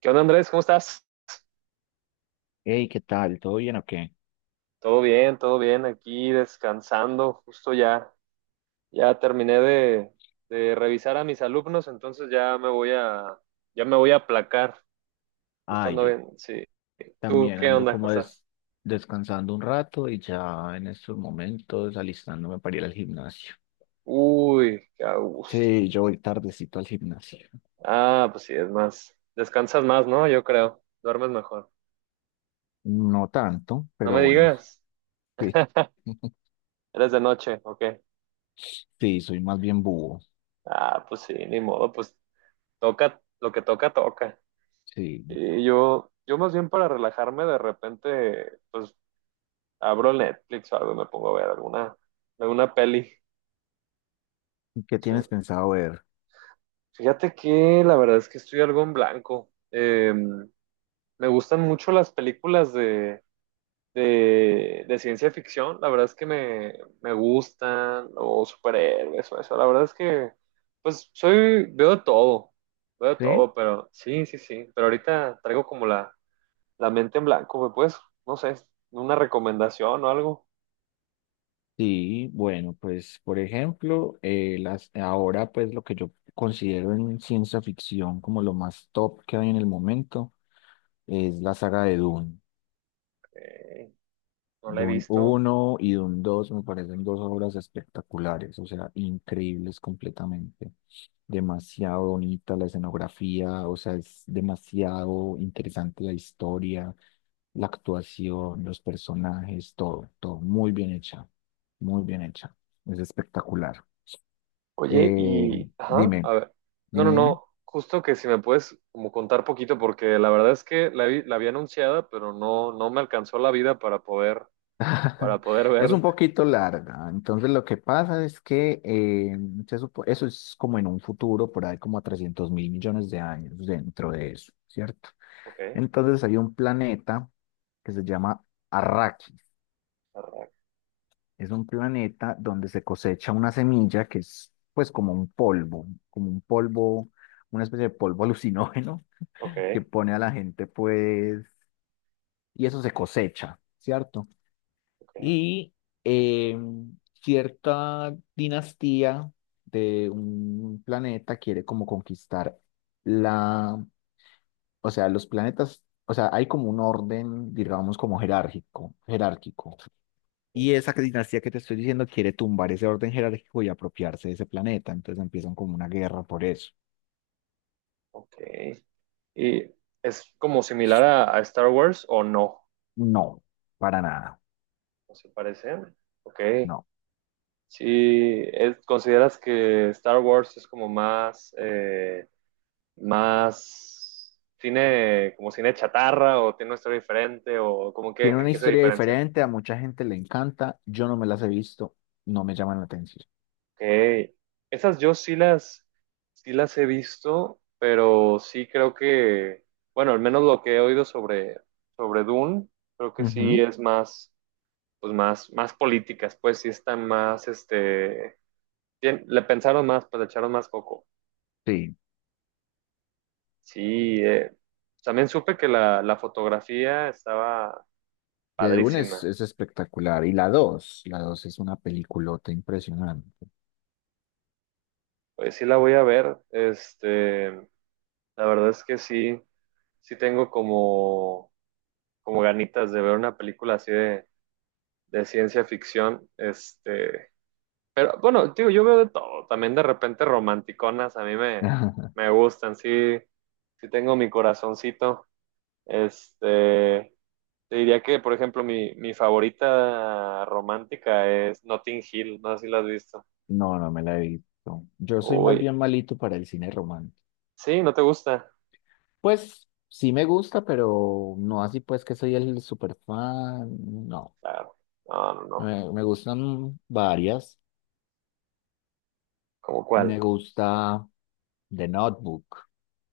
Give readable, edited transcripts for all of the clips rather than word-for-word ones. ¿Qué onda, Andrés? ¿Cómo estás? Hey, ¿qué tal? ¿Todo bien o qué? Todo bien, aquí descansando, justo ya terminé de revisar a mis alumnos, entonces ya me voy a aplacar, justo Ay, ando yo bien, sí. ¿Tú también qué ando onda, como cosas? descansando un rato y ya en estos momentos alistándome para ir al gimnasio. Uy, qué a gusto. Sí, yo voy tardecito al gimnasio. Ah, pues sí, es más, descansas más, ¿no? Yo creo, duermes mejor. No tanto, No pero me bueno, digas, sí. eres de noche, ¿ok? Sí, soy más bien búho. Ah, pues sí, ni modo, pues toca, lo que toca, toca. Sí. Y yo más bien para relajarme, de repente, pues abro Netflix o algo, y me pongo a ver alguna peli. ¿Qué Sí. tienes pensado ver? Fíjate que la verdad es que estoy algo en blanco. Me gustan mucho las películas de ciencia ficción, la verdad es que me gustan, o superhéroes, o eso. La verdad es que, pues, veo de todo, veo de ¿Sí? todo, pero sí, sí, sí. Pero ahorita traigo como la mente en blanco, pues, no sé, una recomendación o algo. Sí, bueno, pues por ejemplo, ahora pues lo que yo considero en ciencia ficción como lo más top que hay en el momento es la saga de Dune. Eh, no la he Dune visto. uno y Dune dos me parecen dos obras espectaculares, o sea, increíbles completamente. Demasiado bonita la escenografía, o sea, es demasiado interesante la historia, la actuación, los personajes, todo, todo muy bien hecha, muy bien hecha. Es espectacular. Oye, Eh, y, ajá, dime, a ver. No, no, dime, dime. no. Justo que si me puedes como contar poquito, porque la verdad es que la había anunciada, pero no, no me alcanzó la vida para poder, para poder Es verla. un poquito larga. Entonces, lo que pasa es que eso es como en un futuro, por ahí como a 300.000.000.000 de años dentro de eso, ¿cierto? Ok, Entonces, hay un planeta que se llama Arrakis. arra- Es un planeta donde se cosecha una semilla que es, pues, como un polvo, una especie de polvo alucinógeno que ok, pone a la gente, pues, y eso se cosecha, ¿cierto? ok, Y eh, cierta dinastía de un planeta quiere como conquistar la, o sea, los planetas, o sea, hay como un orden, digamos, como jerárquico, jerárquico. Y esa dinastía que te estoy diciendo quiere tumbar ese orden jerárquico y apropiarse de ese planeta, entonces empiezan como una guerra por eso. ok. ¿Y es como similar a Star Wars o no? No, para nada, ¿No se parecen? Ok. no. Sí, ¿consideras que Star Wars es como más cine, como cine chatarra o tiene una historia diferente o como que, Tiene en una qué se historia diferencian? diferente, a mucha gente le encanta, yo no me las he visto, no me llaman la atención. Ok, esas yo sí las he visto, pero sí creo que, bueno, al menos lo que he oído sobre Dune, creo que sí Ujú, es más políticas, pues sí están más, este, le pensaron más, pues le echaron más coco. sí. Sí, también supe que la fotografía estaba De Dune es, padrísima. es espectacular. Y la dos es una peliculota impresionante. Pues sí la voy a ver. Este, la verdad es que sí, sí tengo como ganitas de ver una película así de ciencia ficción. Este, pero bueno, digo, yo veo de todo. También de repente romanticonas a mí me, me gustan. Sí, sí tengo mi corazoncito. Este, te diría que, por ejemplo, mi favorita romántica es Notting Hill, no sé si la has visto. No, no me la he visto. Yo soy más Uy, bien malito para el cine romántico. sí, ¿no te gusta? Pues sí me gusta, pero no así pues que soy el super fan. No, Claro, no, no, no. me gustan varias. ¿Cómo Me cuál? gusta The Notebook.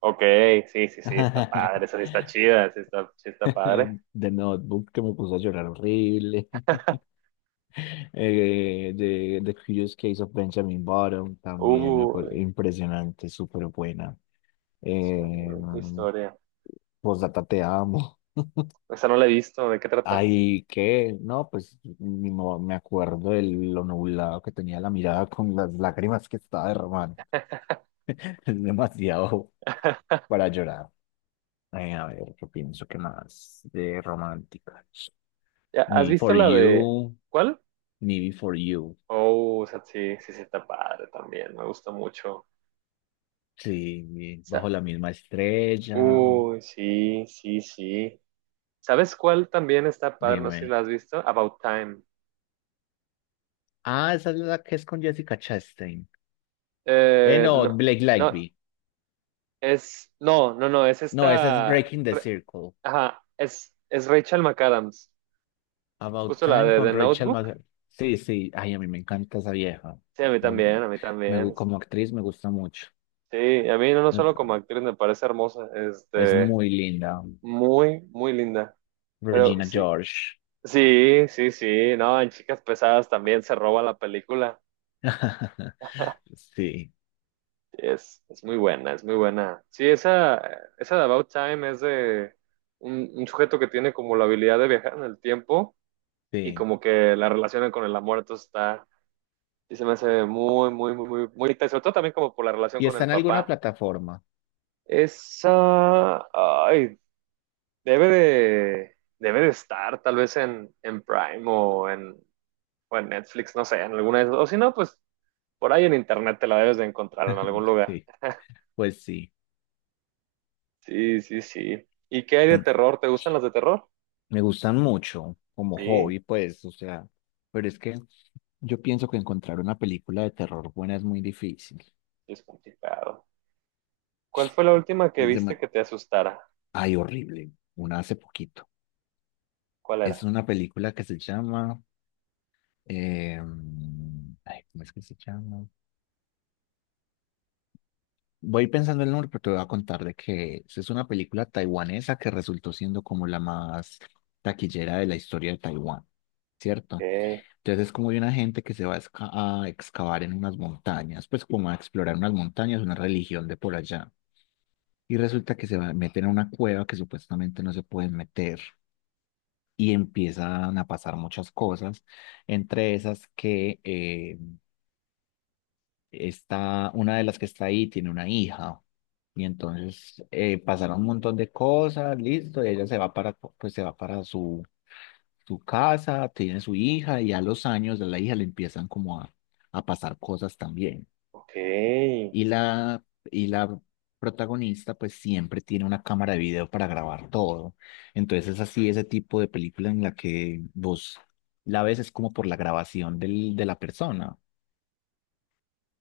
Ok, sí, sí, sí, está padre, esa sí está chida, sí está padre. The Notebook que me puso a llorar horrible. De The Curious Case of Benjamin Button, también Uy, impresionante, súper buena. Eh, qué historia. Postdata te amo. Esa no la he visto, ¿de qué trata? Ahí que, no, pues ni mo- me acuerdo de lo nublado que tenía la mirada con las lágrimas que estaba derramando. Es demasiado para llorar. A ver, yo pienso que más de romántica. Ya, ¿has Me visto Before la de You, cuál? Me Before You. Oh, o sea, sí, sí, sí, está padre también, me gusta mucho. O Sí, Bajo sea, la misma estrella. uy, sí, sí, sí. ¿Sabes cuál también está padre? No sé si Dime. la has visto. About Time. Ah, esa es la que es con Jessica Chastain. No, No, Blake no, Lively. es, no, no, no, es No, esa es esta, Breaking the Circle. ajá, es Rachel McAdams. About Justo la Time de con The Rachel Notebook. McAdams. Sí, sí. Ay, a mí me encanta esa vieja. Sí, a mí La- también, a mí también. Como actriz me gusta mucho. Sí, a mí no, no solo como Me- actriz me parece hermosa, Es este, muy linda. muy, muy linda. Pero Regina sí, George. sí, sí, sí, no, en Chicas Pesadas también se roba la película. Sí, Es muy buena, es muy buena. Sí, esa de About Time es de un sujeto que tiene como la habilidad de viajar en el tiempo y sí. como que la relaciona con el amor, entonces está, y se me hace muy, muy, muy, muy, muy bonita, y sobre todo también como por la relación ¿Y con está el en alguna papá. plataforma? Esa, ay, debe de estar tal vez en Prime o o en Netflix, no sé, en alguna de esas, o si no, pues por ahí en internet te la debes de encontrar en algún lugar. Sí, pues sí. Sí, sí, sí. ¿Y qué hay de terror? ¿Te gustan las de terror? Me gustan mucho como Sí, hobby, pues, o sea, pero es que yo pienso que encontrar una película de terror buena es muy difícil. es complicado. ¿Cuál fue la última que Es de... viste que te asustara? Ay, horrible. Una hace poquito. ¿Cuál Es era? una película que se llama... eh, ay, ¿cómo es que se llama? Voy pensando el nombre, pero te voy a contar de que es. Es una película taiwanesa que resultó siendo como la más taquillera de la historia de Taiwán, ¿cierto? Ok, Entonces es como de una gente que se va a excavar en unas montañas, pues como a explorar unas montañas, una religión de por allá. Y resulta que se va a meter en una cueva que supuestamente no se pueden meter y empiezan a pasar muchas cosas, entre esas que está, una de las que está ahí tiene una hija. Y entonces pasaron un montón de cosas, listo, y ella se va para su casa, tiene su hija y a los años de la hija le empiezan como a pasar cosas también. ok. Y la, y la protagonista pues siempre tiene una cámara de video para grabar todo. Entonces es así ese tipo de película en la que vos la ves es como por la grabación del, de la persona.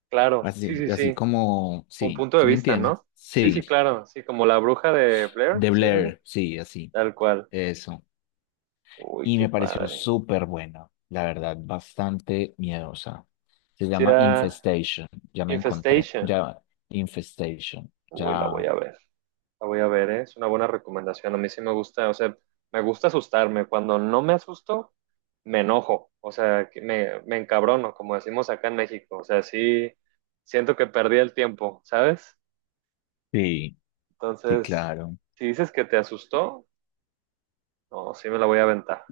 Claro, sí, Así, sí, así sí. como, Un sí, punto de ¿sí me vista, entiendes? ¿no? Sí, sí, Sí, claro. Sí, como la bruja de Blair, de ¿sí es eso? Blair, sí, así, Tal cual. eso. Uy, Y qué me pareció padre. súper buena, la verdad, bastante miedosa. Se Sí, llama era Infestation, ya me encontré, Infestation. ya, Infestation, Uy, la voy ya. a ver. La voy a ver, ¿eh? Es una buena recomendación. A mí sí me gusta, o sea, me gusta asustarme. Cuando no me asusto, me enojo. O sea, que me encabrono, como decimos acá en México. O sea, sí siento que perdí el tiempo, ¿sabes? Sí, sí, Entonces, claro. si dices que te asustó, no, sí me la voy a aventar.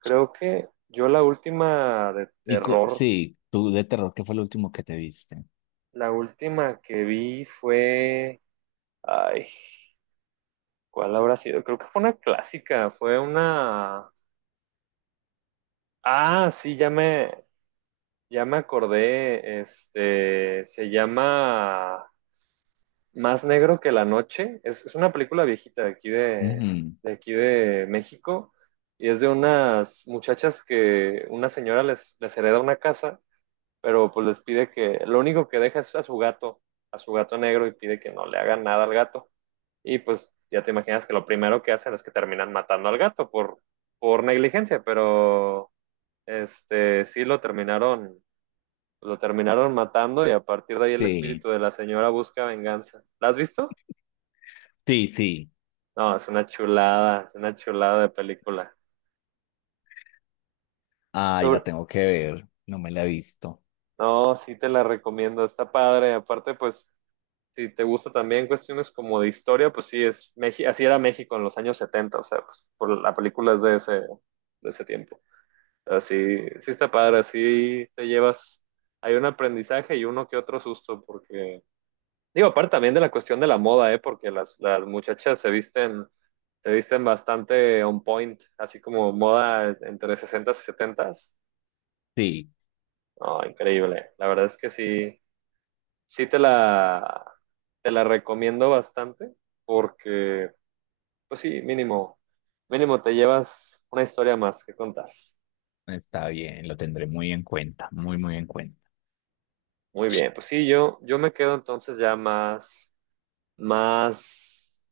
Creo que yo la última de terror, Sí, tú de terror, ¿qué fue lo último que te viste? la última que vi fue... Ay, ¿cuál habrá sido? Creo que fue una clásica, fue una... Ah, sí, ya me, ya me acordé, este, se llama Más Negro que la Noche. Es una película viejita de aquí de, Ujú, de aquí de México y es de unas muchachas que una señora les hereda una casa, pero pues les pide que lo único que deja es a su gato negro y pide que no le hagan nada al gato. Y pues ya te imaginas que lo primero que hacen es que terminan matando al gato por negligencia, pero este, sí lo terminaron matando y a partir de ahí el sí, espíritu de la señora busca venganza. ¿La has visto? sí, sí. No, es una chulada de película. Ay, la Sobre... tengo que ver, no me la he visto. No, sí te la recomiendo, está padre. Aparte, pues, si te gusta también cuestiones como de historia, pues sí, así era México en los años 70, o sea, pues, por la película es de ese, tiempo. Así, sí sí está padre, así te llevas, hay un aprendizaje y uno que otro susto, porque digo, aparte también de la cuestión de la moda, ¿eh? Porque las muchachas se visten bastante on point, así como moda entre 60 y 70. Sí, No, increíble. La verdad es que sí, sí te la recomiendo bastante porque, pues sí, mínimo, mínimo te llevas una historia más que contar. está bien, lo tendré muy en cuenta, muy, muy en cuenta. Muy bien, pues sí, yo me quedo entonces ya más,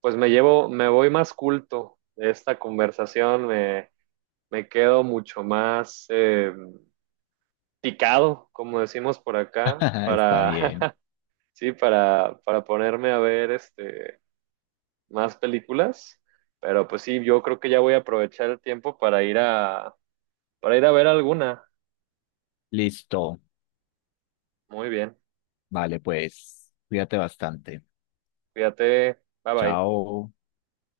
pues me llevo, me voy más culto de esta conversación, me quedo mucho más picado, como decimos por acá, Está para, bien. sí, para, ponerme a ver este, más películas. Pero pues sí, yo creo que ya voy a aprovechar el tiempo para ir a, ver alguna. Listo. Muy bien, Vale, pues, cuídate bastante. cuídate, bye bye. Chao.